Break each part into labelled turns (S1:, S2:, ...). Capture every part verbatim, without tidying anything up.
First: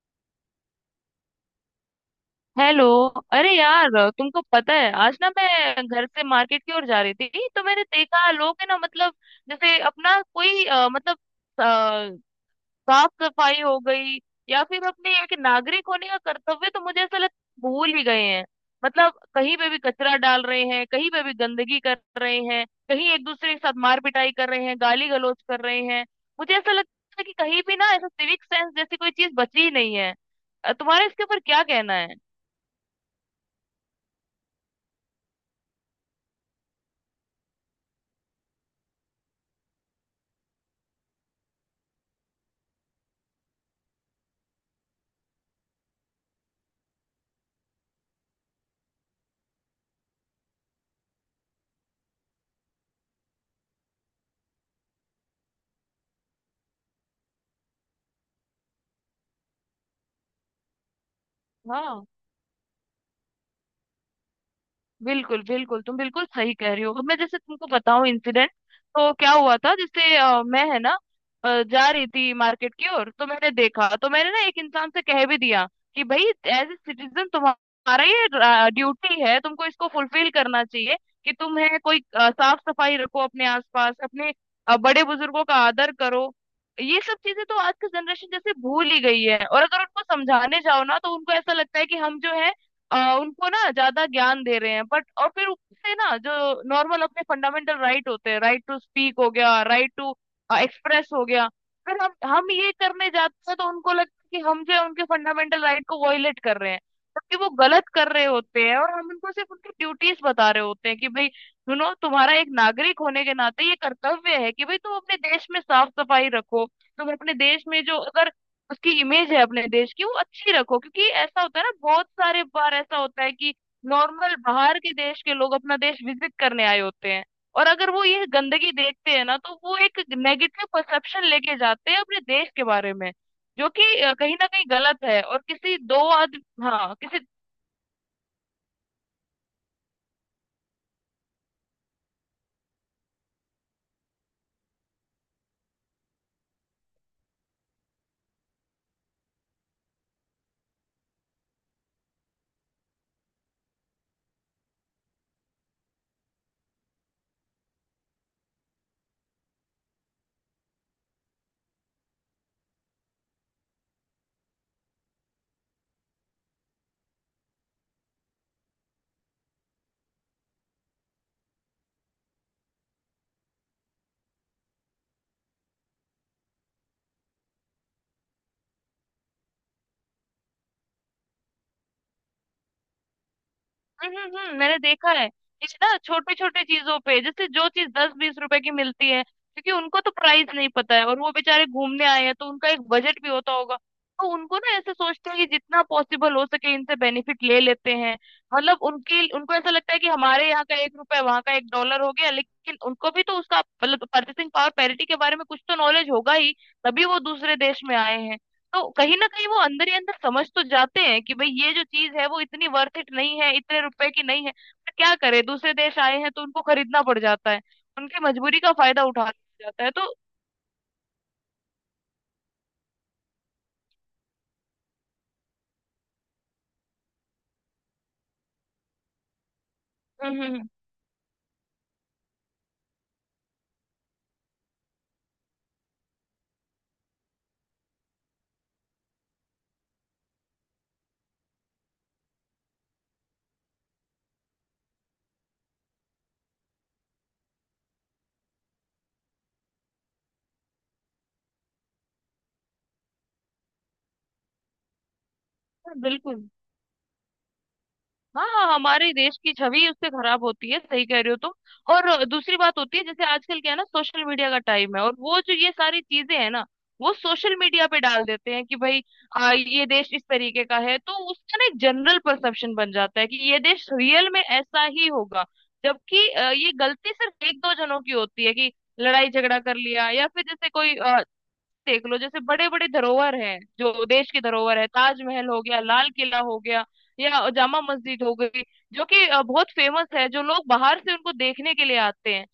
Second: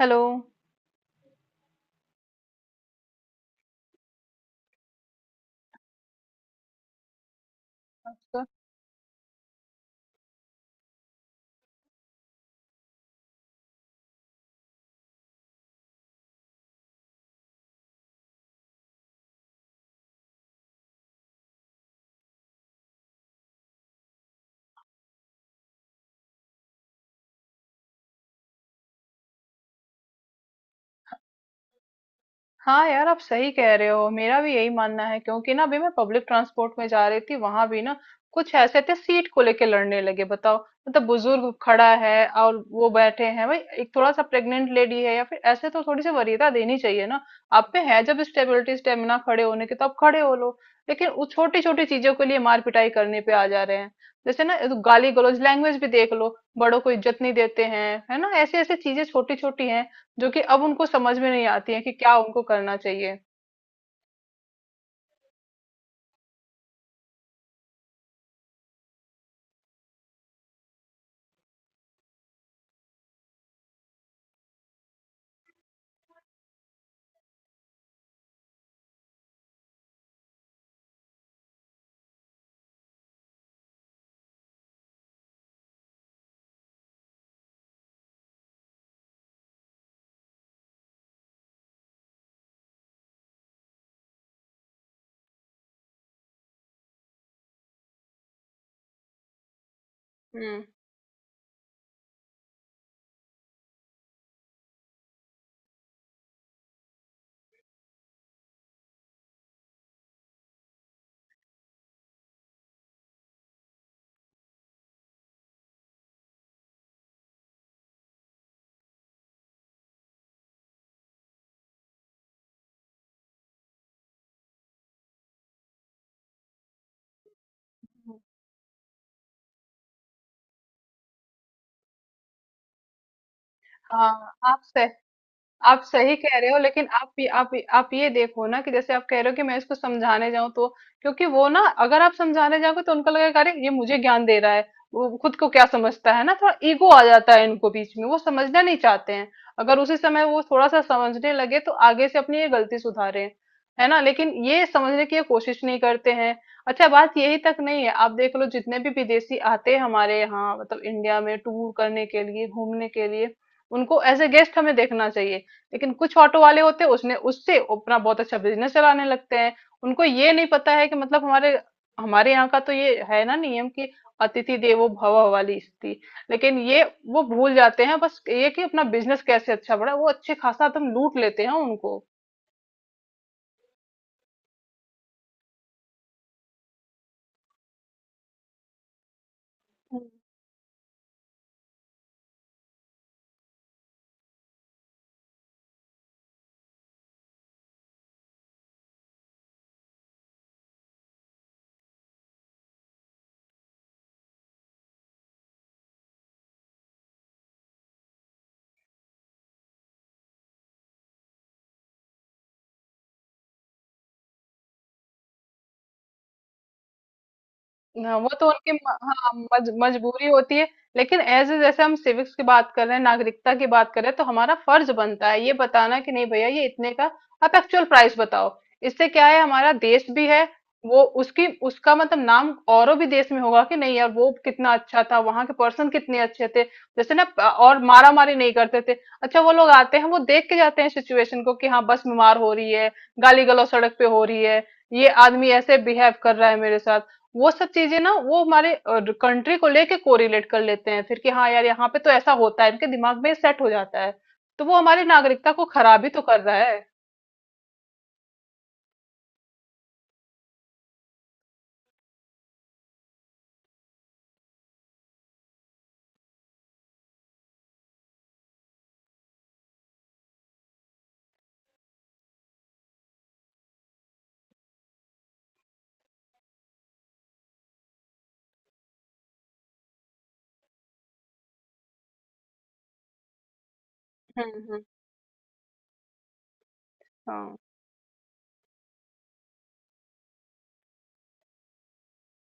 S1: Hello.
S2: Hello. अरे यार। तुमको पता है आज ना मैं घर से मार्केट की ओर जा रही थी, तो मैंने देखा लोग है ना मतलब, जैसे अपना कोई अ, मतलब अ, साफ सफाई हो गई या फिर अपने एक नागरिक होने का कर्तव्य, तो मुझे ऐसा लगता है भूल ही गए हैं। मतलब कहीं पे भी कचरा डाल रहे हैं, कहीं पे भी गंदगी कर रहे हैं, कहीं एक दूसरे के साथ मार पिटाई कर रहे हैं, गाली गलौज कर रहे हैं। मुझे ऐसा लगता है कि कहीं भी ना ऐसा सिविक सेंस जैसी कोई चीज बची ही नहीं है। अ, तुम्हारा इसके ऊपर क्या कहना है?
S1: हाँ यार, आप सही कह रहे हो, मेरा भी यही मानना है। क्योंकि ना, अभी मैं पब्लिक ट्रांसपोर्ट में जा रही थी, वहां भी ना कुछ ऐसे थे, सीट को लेके लड़ने लगे। बताओ, मतलब बुजुर्ग खड़ा है और वो बैठे हैं। भाई एक थोड़ा सा प्रेग्नेंट लेडी है या फिर ऐसे, तो थोड़ी सी वरीयता देनी चाहिए ना। आप पे है जब स्टेबिलिटी स्टेमिना खड़े होने की, तो आप खड़े हो लो। लेकिन वो छोटी छोटी चीजों के लिए मार पिटाई करने पे आ जा रहे हैं। जैसे ना, गाली गलौज लैंग्वेज भी देख लो। बड़ों को इज्जत नहीं देते हैं। है ना, ऐसी ऐसी चीजें छोटी छोटी हैं जो कि अब उनको समझ में नहीं आती है कि
S2: हाँ
S1: क्या उनको करना चाहिए।
S2: बिल्कुल बिल्कुल, तुम बिल्कुल सही कह रही हो। अब मैं जैसे तुमको बताऊं इंसिडेंट, तो क्या हुआ था, जैसे अ, मैं है ना अ, जा रही थी मार्केट की ओर, तो मैंने देखा तो मैंने ना एक इंसान से कह भी दिया कि भाई, एज ए सिटीजन तुम्हारा ये ड्यूटी है, तुमको इसको फुलफिल करना चाहिए, कि तुम है कोई अ, साफ सफाई रखो अपने आसपास, अपने अ, बड़े बुजुर्गों का आदर करो। ये सब चीजें तो आज की जनरेशन जैसे भूल ही गई है, और अगर उनको समझाने जाओ ना तो उनको ऐसा लगता है कि हम जो है आ, उनको ना ज्यादा ज्ञान दे रहे हैं, बट और फिर ऊपर से ना जो नॉर्मल अपने फंडामेंटल राइट होते हैं, राइट टू स्पीक हो गया, राइट टू
S1: हम्म।
S2: एक्सप्रेस हो गया। फिर हम हम ये करने जाते हैं तो उनको लगता है कि हम जो है उनके फंडामेंटल राइट को वॉयलेट कर रहे हैं, जबकि वो गलत कर रहे होते हैं और हम उनको सिर्फ उनकी ड्यूटीज बता रहे होते हैं कि भाई सुनो, तुम्हारा एक नागरिक होने के नाते ये कर्तव्य है कि भाई तुम अपने देश में साफ सफाई रखो, तुम अपने देश में जो अगर उसकी इमेज है अपने देश की वो अच्छी रखो, क्योंकि ऐसा होता है ना बहुत सारे बार ऐसा होता है कि नॉर्मल बाहर के देश के लोग अपना देश विजिट करने आए होते हैं, और अगर वो ये गंदगी देखते हैं ना तो वो एक नेगेटिव परसेप्शन लेके जाते हैं अपने देश के बारे में, जो कि
S1: हाँ
S2: अ, कहीं ना
S1: आप
S2: कहीं
S1: सह
S2: गलत है। और किसी
S1: आप
S2: दो
S1: सही कह रहे हो।
S2: आदमी
S1: लेकिन
S2: हाँ
S1: आप
S2: किसी।
S1: ये आप ये- आप ये देखो ना, कि जैसे आप कह रहे हो कि मैं इसको समझाने जाऊं, तो क्योंकि वो ना, अगर आप समझाने जाओगे तो उनको लगेगा अरे ये मुझे ज्ञान दे रहा है, वो खुद को क्या समझता है। ना थोड़ा ईगो आ जाता है इनको बीच में, वो समझना नहीं चाहते हैं। अगर उसी समय वो थोड़ा सा समझने लगे, तो आगे से अपनी ये गलती सुधारे। है ना, लेकिन ये समझने की ये कोशिश नहीं करते हैं। अच्छा, बात यही तक नहीं है। आप देख लो, जितने भी विदेशी आते हैं हमारे यहाँ, मतलब इंडिया में टूर करने के लिए, घूमने के लिए, उनको एज ए गेस्ट हमें देखना चाहिए। लेकिन कुछ ऑटो वाले होते हैं, उसने उससे अपना बहुत अच्छा बिजनेस चलाने लगते हैं। उनको ये नहीं पता है कि मतलब हमारे हमारे यहाँ का तो ये है ना नियम कि अतिथि देवो भव वाली स्थिति। लेकिन ये, वो भूल जाते हैं बस ये, कि अपना बिजनेस कैसे अच्छा बढ़ा। वो अच्छे खासा एकदम लूट लेते हैं उनको।
S2: हम्म हम्म, हम्म, मैंने देखा है इस ना छोटे छोटे चीजों पे, जैसे जो चीज दस बीस रुपए की मिलती है, क्योंकि उनको तो प्राइस नहीं पता है और वो बेचारे घूमने आए हैं तो उनका एक बजट भी होता होगा, तो उनको ना ऐसे सोचते हैं कि जितना पॉसिबल हो सके इनसे बेनिफिट ले लेते हैं। मतलब उनकी उनको ऐसा लगता है कि हमारे यहाँ का एक रुपए वहाँ का एक डॉलर हो गया, लेकिन उनको भी तो उसका मतलब परचेसिंग पावर पैरिटी के बारे में कुछ तो नॉलेज होगा ही, तभी वो दूसरे देश में आए हैं। तो कहीं ना कहीं वो अंदर ही अंदर समझ तो जाते हैं कि भाई ये जो चीज है वो इतनी वर्थ इट नहीं है, इतने रुपए की नहीं है, पर क्या करे दूसरे देश आए हैं तो उनको खरीदना पड़ जाता है,
S1: हाँ
S2: उनकी
S1: वो तो
S2: मजबूरी
S1: उनकी
S2: का
S1: म-
S2: फायदा
S1: हाँ,
S2: उठाना पड़
S1: मज,
S2: जाता है तो।
S1: मजबूरी होती है। लेकिन एज ए, जैसे हम सिविक्स की बात कर रहे हैं, नागरिकता की बात कर रहे हैं, तो हमारा फर्ज बनता है ये बताना कि नहीं भैया, ये इतने का, आप एक्चुअल प्राइस बताओ। इससे क्या है, हमारा देश भी
S2: हम्म,
S1: है।
S2: हम्म,
S1: वो उसकी उसका मतलब नाम औरों भी देश में होगा कि नहीं यार वो कितना अच्छा था, वहां के पर्सन कितने अच्छे थे। जैसे ना प- और मारा मारी नहीं करते थे। अच्छा, वो लोग आते हैं, वो देख के जाते हैं सिचुएशन को, कि हाँ बस बीमार हो रही है, गाली गलौज सड़क पे हो रही है, ये आदमी ऐसे बिहेव कर रहा है मेरे साथ। वो सब चीजें ना, वो हमारे कंट्री को लेके कोरिलेट कर लेते हैं फिर कि हाँ यार, यहाँ पे तो ऐसा होता है। इनके दिमाग में सेट हो जाता है। तो वो हमारी नागरिकता को
S2: हम्म,
S1: खराब ही तो कर
S2: बिल्कुल।
S1: रहा है।
S2: हाँ हाँ, हमारे देश की छवि उससे खराब होती है, सही कह रहे हो तुम। और दूसरी बात होती है, जैसे आजकल क्या है ना सोशल मीडिया का टाइम है, और वो जो ये सारी चीजें है ना वो सोशल मीडिया पे डाल देते हैं कि भाई आ, ये देश इस तरीके का है, तो उसका ना एक जनरल परसेप्शन बन जाता है कि ये देश रियल में ऐसा ही होगा, जबकि अ, ये गलती सिर्फ एक दो जनों की होती है कि लड़ाई झगड़ा कर लिया, या फिर जैसे कोई, देख लो जैसे बड़े बड़े धरोहर हैं जो देश की
S1: हम्म
S2: धरोहर
S1: हम्म।
S2: है, ताजमहल हो गया, लाल किला हो गया या
S1: हाँ
S2: जामा मस्जिद हो गई, जो कि अ, बहुत फेमस है, जो लोग बाहर से उनको देखने के लिए आते हैं।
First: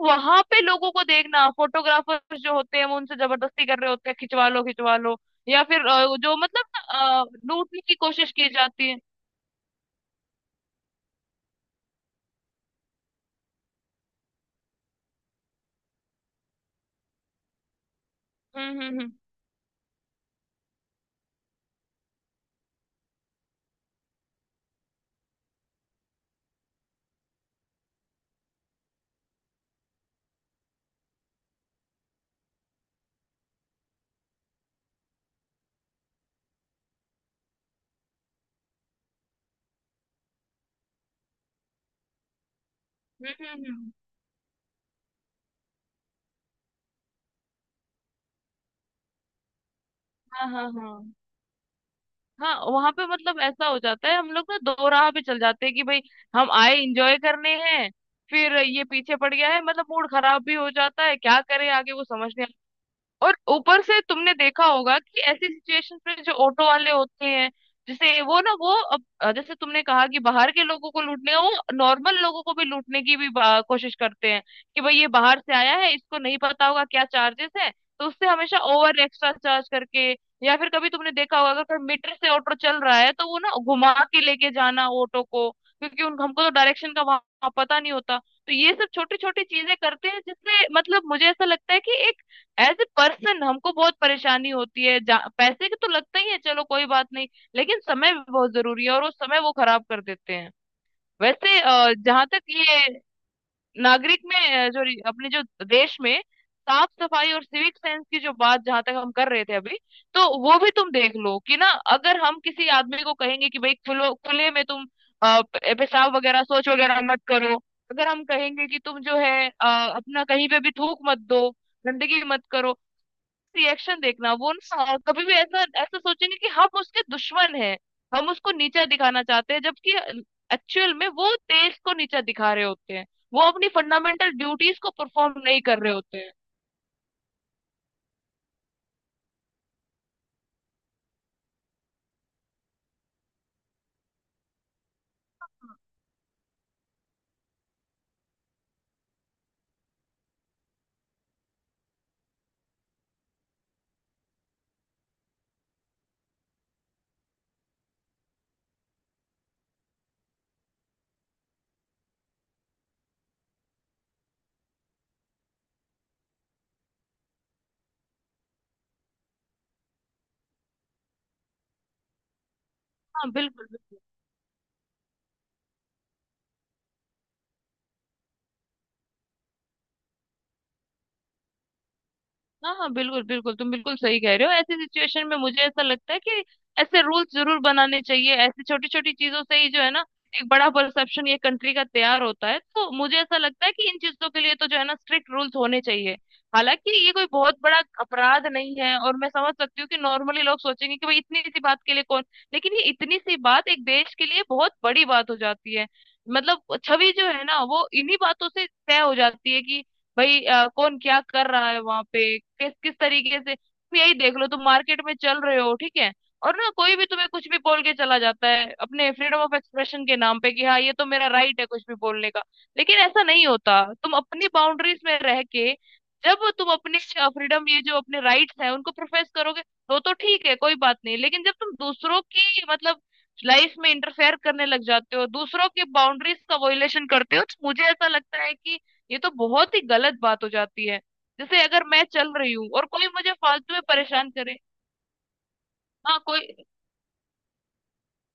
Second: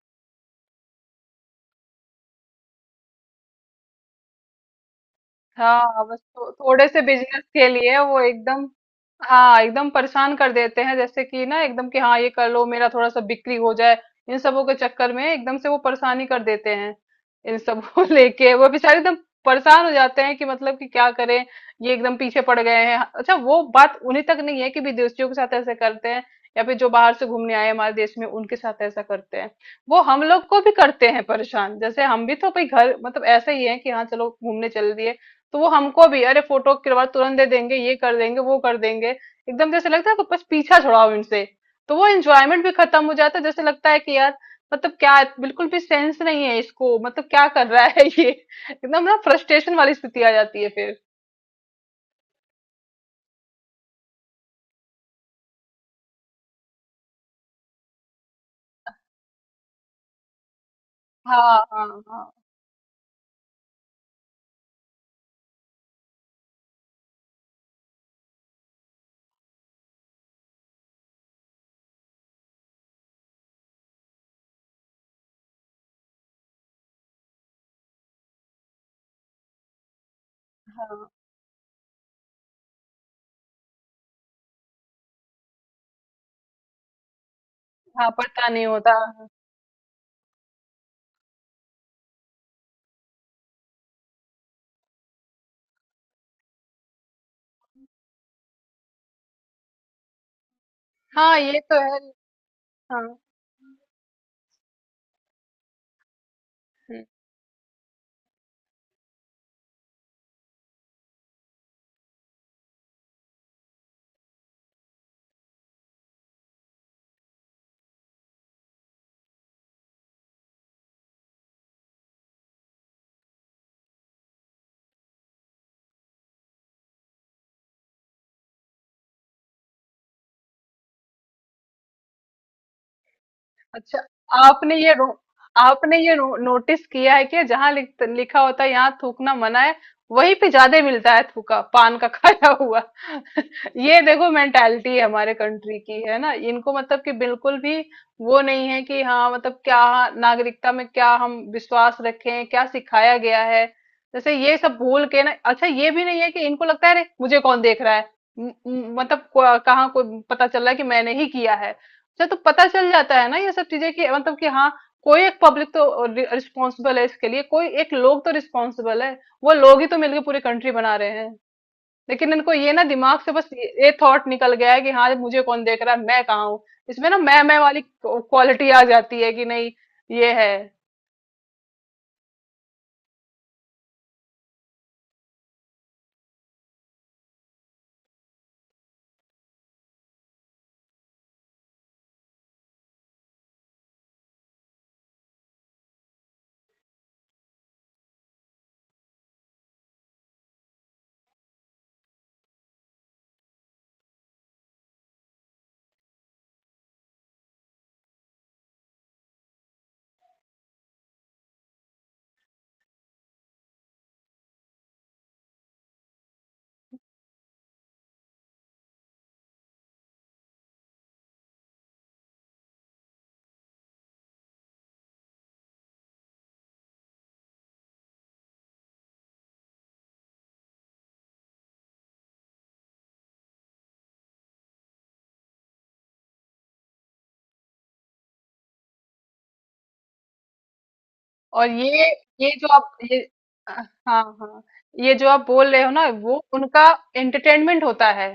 S2: वहां पे लोगों को देखना, फोटोग्राफर्स जो होते हैं वो उनसे जबरदस्ती कर रहे होते हैं, खिंचवा लो खिंचवा लो, या फिर
S1: हाँ,
S2: अ,
S1: बस
S2: जो
S1: थो,
S2: मतलब
S1: थोड़े से
S2: ना, अ,
S1: बिजनेस के
S2: लूटने की
S1: लिए वो
S2: कोशिश की
S1: एकदम,
S2: जाती है।
S1: हाँ एकदम परेशान कर देते हैं। जैसे कि ना एकदम कि हाँ ये कर लो, मेरा थोड़ा सा बिक्री हो जाए। इन सबों के चक्कर में एकदम से वो परेशानी कर देते हैं। इन सब को लेके वो
S2: हम्म,
S1: बेचारे
S2: हम्म, हम्म,
S1: एकदम परेशान हो जाते हैं कि मतलब कि क्या करें, ये एकदम पीछे पड़ गए हैं। हाँ, अच्छा वो बात उन्हीं तक नहीं है कि विदेशियों के साथ ऐसे करते हैं, या फिर जो बाहर से घूमने आए हमारे देश में उनके साथ ऐसा करते हैं। वो हम लोग को भी करते हैं परेशान। जैसे हम भी तो भाई घर, मतलब ऐसे ही है कि हाँ चलो घूमने चल दिए, तो वो हमको भी अरे फोटो करवा तुरंत दे देंगे, ये कर देंगे वो कर देंगे, एकदम जैसे लगता है कि बस पीछा छुड़ाओ इनसे। तो वो एंजॉयमेंट भी खत्म हो
S2: हम्म,
S1: जाता है।
S2: हम्म,
S1: जैसे
S2: हम्म,
S1: लगता
S2: हम्म,
S1: है कि यार मतलब क्या, बिल्कुल भी सेंस नहीं है इसको, मतलब क्या कर रहा है ये। एकदम ना फ्रस्ट्रेशन वाली स्थिति आ
S2: हाँ
S1: जाती
S2: हाँ
S1: है फिर।
S2: हाँ। हाँ वहां पे मतलब ऐसा हो जाता है, हम लोग ना दो राह पे चल जाते हैं कि भाई हम आए इंजॉय करने हैं, फिर ये पीछे पड़ गया है, मतलब मूड खराब भी हो जाता है, क्या
S1: हाँ
S2: करें
S1: हाँ
S2: आगे वो
S1: हाँ,
S2: समझ नहीं। और ऊपर से तुमने देखा होगा कि ऐसी सिचुएशन में जो ऑटो वाले होते हैं, जैसे वो ना वो अब अ, जैसे तुमने कहा कि बाहर के लोगों को लूटने का, वो नॉर्मल लोगों को भी लूटने की भी बा- कोशिश करते हैं कि भाई ये बाहर से आया है, इसको नहीं पता होगा क्या चार्जेस है, तो उससे हमेशा ओवर एक्स्ट्रा चार्ज करके, या फिर कभी तुमने देखा होगा अगर कोई मीटर से ऑटो चल रहा है तो वो ना घुमा के लेके जाना ऑटो को, क्योंकि उन हमको तो डायरेक्शन का वहां पता नहीं
S1: हाँ
S2: होता,
S1: पता
S2: तो
S1: नहीं
S2: ये सब
S1: होता।
S2: छोटी छोटी चीजें करते हैं, जिससे मतलब मुझे ऐसा लगता है कि एज ए पर्सन हमको बहुत परेशानी होती है। जा, पैसे के तो लगता ही है, चलो कोई बात नहीं, लेकिन समय भी बहुत जरूरी है और वो समय वो खराब कर देते हैं
S1: हाँ ये तो
S2: वैसे।
S1: है।
S2: जहां तक ये
S1: हाँ,
S2: नागरिक में अ, जो रि- अपने जो देश में साफ सफाई और सिविक सेंस की जो बात जहां तक हम कर रहे थे अभी, तो वो भी तुम देख लो कि ना, अगर हम किसी आदमी को कहेंगे कि भाई खुलो खुले में तुम अ, प- पेशाब वगैरह शौच वगैरह मत करो, अगर हम कहेंगे कि तुम जो है अ, अपना कहीं पे भी थूक मत दो, गंदगी मत करो, रिएक्शन देखना, वो ना कभी भी ऐसा ऐसा सोचेंगे कि हम उसके दुश्मन हैं, हम उसको नीचा दिखाना चाहते हैं, जबकि एक्चुअल में वो देश को नीचा दिखा रहे होते हैं, वो अपनी
S1: अच्छा
S2: फंडामेंटल
S1: आपने
S2: ड्यूटीज को
S1: ये रो,
S2: परफॉर्म नहीं कर रहे
S1: आपने ये
S2: होते हैं।
S1: नो, नोटिस किया है कि जहां लिख, लिखा होता है यहाँ थूकना मना है, वहीं पे ज्यादा मिलता है थूका, पान का खाया हुआ। ये देखो मेंटालिटी है हमारे कंट्री की। है ना, इनको मतलब कि बिल्कुल भी वो नहीं है कि हाँ मतलब क्या, नागरिकता में क्या हम विश्वास रखें, क्या सिखाया गया है। जैसे ये सब भूल के ना, अच्छा ये भी नहीं है कि इनको लगता है अरे मुझे कौन देख रहा है। म- म- मतलब को- कहाँ कोई पता चल रहा है कि मैंने ही किया है। अच्छा, तो पता चल जाता है ना ये सब चीजें कि मतलब कि हाँ कोई एक पब्लिक तो रिस्पॉन्सिबल है इसके लिए, कोई एक लोग तो रिस्पॉन्सिबल है। वो लोग ही तो मिलकर पूरी कंट्री बना रहे हैं। लेकिन इनको ये ना दिमाग
S2: हाँ
S1: से बस ये,
S2: बिल्कुल
S1: ये
S2: बिल्कुल।
S1: थॉट निकल गया है कि हाँ मुझे कौन देख रहा है, मैं कहाँ हूँ। इसमें ना मैं मैं वाली क्वालिटी आ जाती है कि नहीं, ये है।
S2: हाँ हाँ बिल्कुल बिल्कुल, तुम बिल्कुल सही कह रहे हो। ऐसी सिचुएशन में मुझे ऐसा लगता है कि ऐसे रूल्स जरूर बनाने चाहिए, ऐसी छोटी छोटी चीजों से ही जो है ना एक बड़ा परसेप्शन ये कंट्री का तैयार होता है, तो मुझे ऐसा लगता है कि इन चीजों के लिए तो जो है ना स्ट्रिक्ट रूल्स होने चाहिए। हालांकि ये कोई बहुत बड़ा अपराध नहीं है, और मैं समझ सकती हूँ कि नॉर्मली लोग सोचेंगे कि भाई इतनी सी बात के लिए कौन, लेकिन ये इतनी सी बात एक देश के लिए बहुत बड़ी बात हो जाती है। मतलब छवि जो है ना वो इन्हीं बातों से तय हो जाती है, कि भाई अ, कौन क्या कर रहा है वहां पे किस किस तरीके से, तुम यही देख लो, तुम मार्केट में चल रहे हो, ठीक है, और ना कोई भी तुम्हें कुछ भी बोल के चला जाता है अपने फ्रीडम ऑफ एक्सप्रेशन के नाम पे कि हाँ ये तो मेरा राइट है कुछ भी बोलने का, लेकिन ऐसा नहीं होता, तुम अपनी बाउंड्रीज में रह के जब तुम अपने फ्रीडम ये जो अपने राइट्स हैं उनको प्रोफेस करोगे, तो तो ठीक है कोई बात नहीं, लेकिन जब तुम दूसरों की मतलब लाइफ में इंटरफेयर करने लग जाते हो, दूसरों के बाउंड्रीज का वॉयलेशन करते हो, तो मुझे ऐसा लगता है कि ये तो बहुत ही गलत बात हो जाती है, जैसे
S1: और
S2: अगर
S1: ये
S2: मैं चल
S1: ये
S2: रही
S1: जो
S2: हूँ और
S1: आप
S2: कोई
S1: ये
S2: मुझे फालतू में
S1: हाँ
S2: परेशान करे।
S1: हाँ, ये जो आप बोल रहे हो ना,
S2: हाँ
S1: वो
S2: कोई।
S1: उनका एंटरटेनमेंट होता है।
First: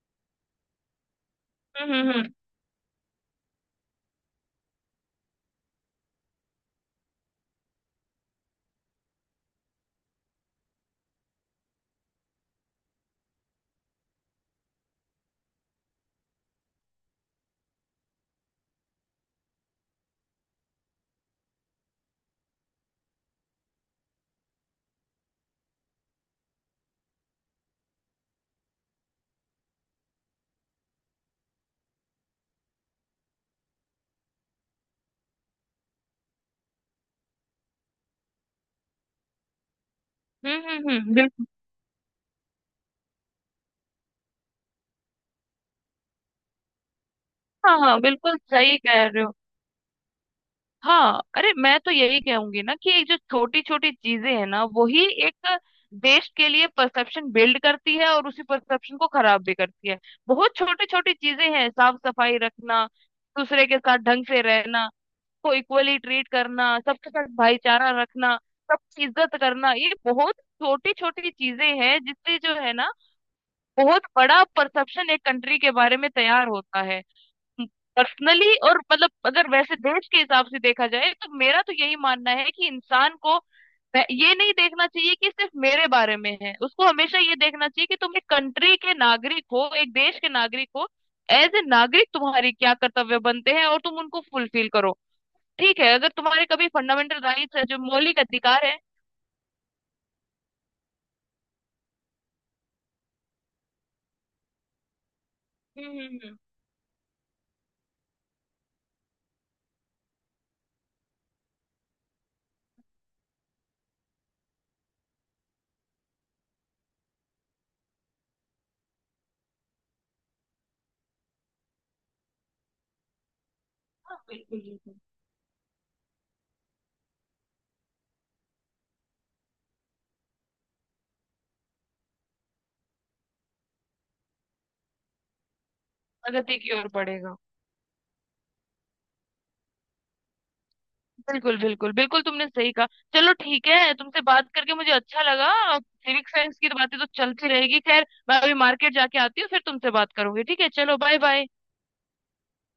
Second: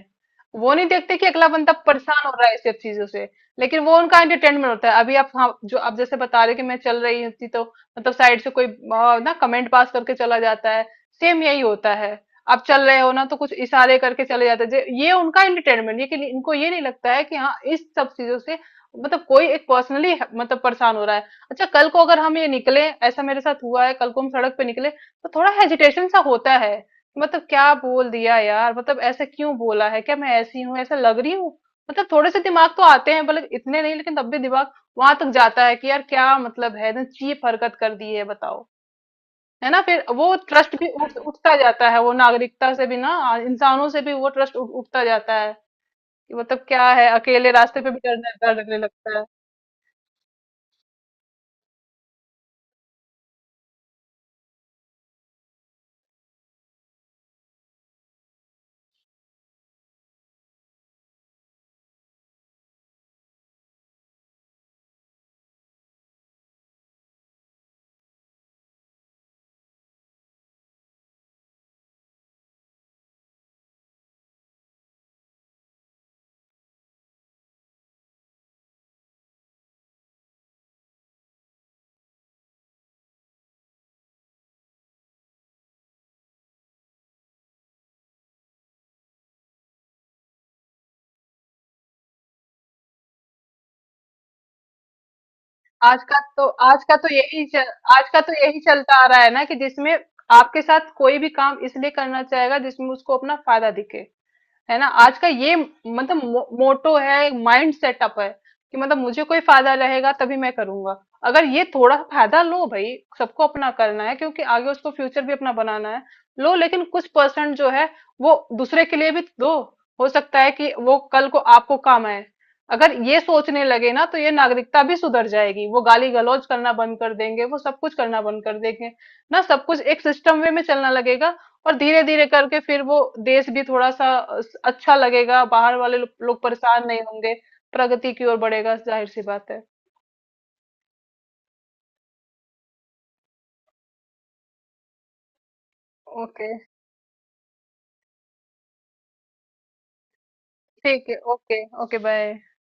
S1: वो नहीं देखते कि अगला बंदा
S2: हम्म, हम्म,
S1: परेशान हो
S2: हम्म,
S1: रहा है इस सब चीजों से। लेकिन वो उनका एंटरटेनमेंट होता है। अभी आप, हाँ, जो आप जैसे बता रहे हो कि मैं चल रही होती तो मतलब साइड से कोई, आ, ना कमेंट पास करके चला जाता है। सेम यही होता है। आप चल रहे हो ना, तो कुछ इशारे करके चले जाते हैं। जे- ये उनका एंटरटेनमेंट, ये कि इनको ये नहीं लगता है कि हाँ इस सब चीजों से मतलब कोई एक पर्सनली मतलब परेशान हो रहा है। अच्छा, कल को अगर हम ये निकले, ऐसा मेरे साथ हुआ है, कल को हम सड़क पे निकले तो थोड़ा हेजिटेशन सा होता है। मतलब क्या बोल दिया यार, मतलब ऐसे क्यों बोला है, क्या मैं ऐसी हूँ, ऐसा लग रही हूँ। मतलब थोड़े से दिमाग तो आते हैं, भले इतने नहीं, लेकिन तब भी दिमाग वहां तक जाता है कि यार क्या मतलब है, एकदम चीप हरकत कर दी है, बताओ। है ना, फिर वो
S2: हम्म,
S1: ट्रस्ट
S2: हम्म,
S1: भी
S2: हम्म,
S1: उठ
S2: बिल्कुल।
S1: उठता जाता है, वो नागरिकता से भी ना, इंसानों से भी वो ट्रस्ट उठता जाता है। कि मतलब क्या है, अकेले
S2: हाँ
S1: रास्ते पे भी
S2: हाँ
S1: डरने
S2: बिल्कुल सही
S1: डरने
S2: कह
S1: लगता
S2: रहे
S1: है।
S2: हो। हाँ अरे मैं तो यही कहूंगी ना कि ये जो छोटी छोटी चीजें हैं ना वही एक देश के लिए परसेप्शन बिल्ड करती है, और उसी परसेप्शन को खराब भी करती है। बहुत छोटी छोटी चीजें हैं, साफ सफाई रखना, दूसरे के साथ ढंग से रहना, सबको इक्वली ट्रीट करना, सबके साथ भाईचारा रखना, सबकी इज्जत करना, ये बहुत छोटी छोटी चीजें हैं जिससे जो है ना बहुत बड़ा परसेप्शन एक कंट्री के बारे में तैयार होता है। पर्सनली और मतलब अगर वैसे देश के हिसाब से देखा जाए, तो मेरा तो यही मानना है कि इंसान को वह- ये नहीं देखना चाहिए कि सिर्फ मेरे बारे में है, उसको हमेशा ये देखना चाहिए कि तुम एक कंट्री के नागरिक हो एक देश के नागरिक हो, एज ए नागरिक तुम्हारे क्या कर्तव्य बनते हैं और तुम उनको फुलफिल करो। ठीक है,
S1: आज
S2: अगर
S1: का
S2: तुम्हारे
S1: तो
S2: कभी
S1: आज का तो
S2: फंडामेंटल
S1: यही
S2: राइट्स
S1: चल,
S2: है जो
S1: आज
S2: मौलिक
S1: का तो यही
S2: अधिकार है।
S1: चलता आ रहा है ना, कि जिसमें आपके साथ कोई भी काम इसलिए करना चाहेगा जिसमें उसको अपना फायदा दिखे। है ना, आज का ये
S2: हम्म।
S1: मतलब
S2: हम्म। हम्म।
S1: मो, मोटो है, माइंड सेटअप है कि मतलब मुझे कोई फायदा रहेगा तभी मैं करूंगा। अगर ये थोड़ा फायदा, लो भाई सबको अपना करना है क्योंकि आगे उसको फ्यूचर भी अपना बनाना है। लो, लेकिन कुछ परसेंट जो है वो दूसरे के लिए भी दो। हो सकता है कि वो कल को आपको काम आए। अगर ये सोचने लगे ना,
S2: हाँ,
S1: तो ये
S2: बिल्कुल
S1: नागरिकता
S2: बिल्कुल।
S1: भी सुधर जाएगी, वो गाली गलौज करना बंद कर देंगे, वो सब कुछ करना बंद कर देंगे ना। सब कुछ एक सिस्टम वे में चलना लगेगा। और धीरे धीरे करके फिर वो देश भी थोड़ा सा अ, अच्छा लगेगा, बाहर वाले लो- लोग
S2: प्रगति की
S1: परेशान
S2: ओर
S1: नहीं होंगे।
S2: बढ़ेगा।
S1: प्रगति की ओर बढ़ेगा, जाहिर सी बात है।
S2: बिल्कुल बिल्कुल बिल्कुल, तुमने सही कहा। चलो ठीक है, तुमसे बात करके मुझे अच्छा लगा। सिविक
S1: ओके,
S2: साइंस की तो बातें तो चलती रहेगी, खैर मैं अभी मार्केट जाके आती हूँ फिर तुमसे बात करूंगी, ठीक है चलो
S1: ठीक है,
S2: bye bye.
S1: Okay okay, bye.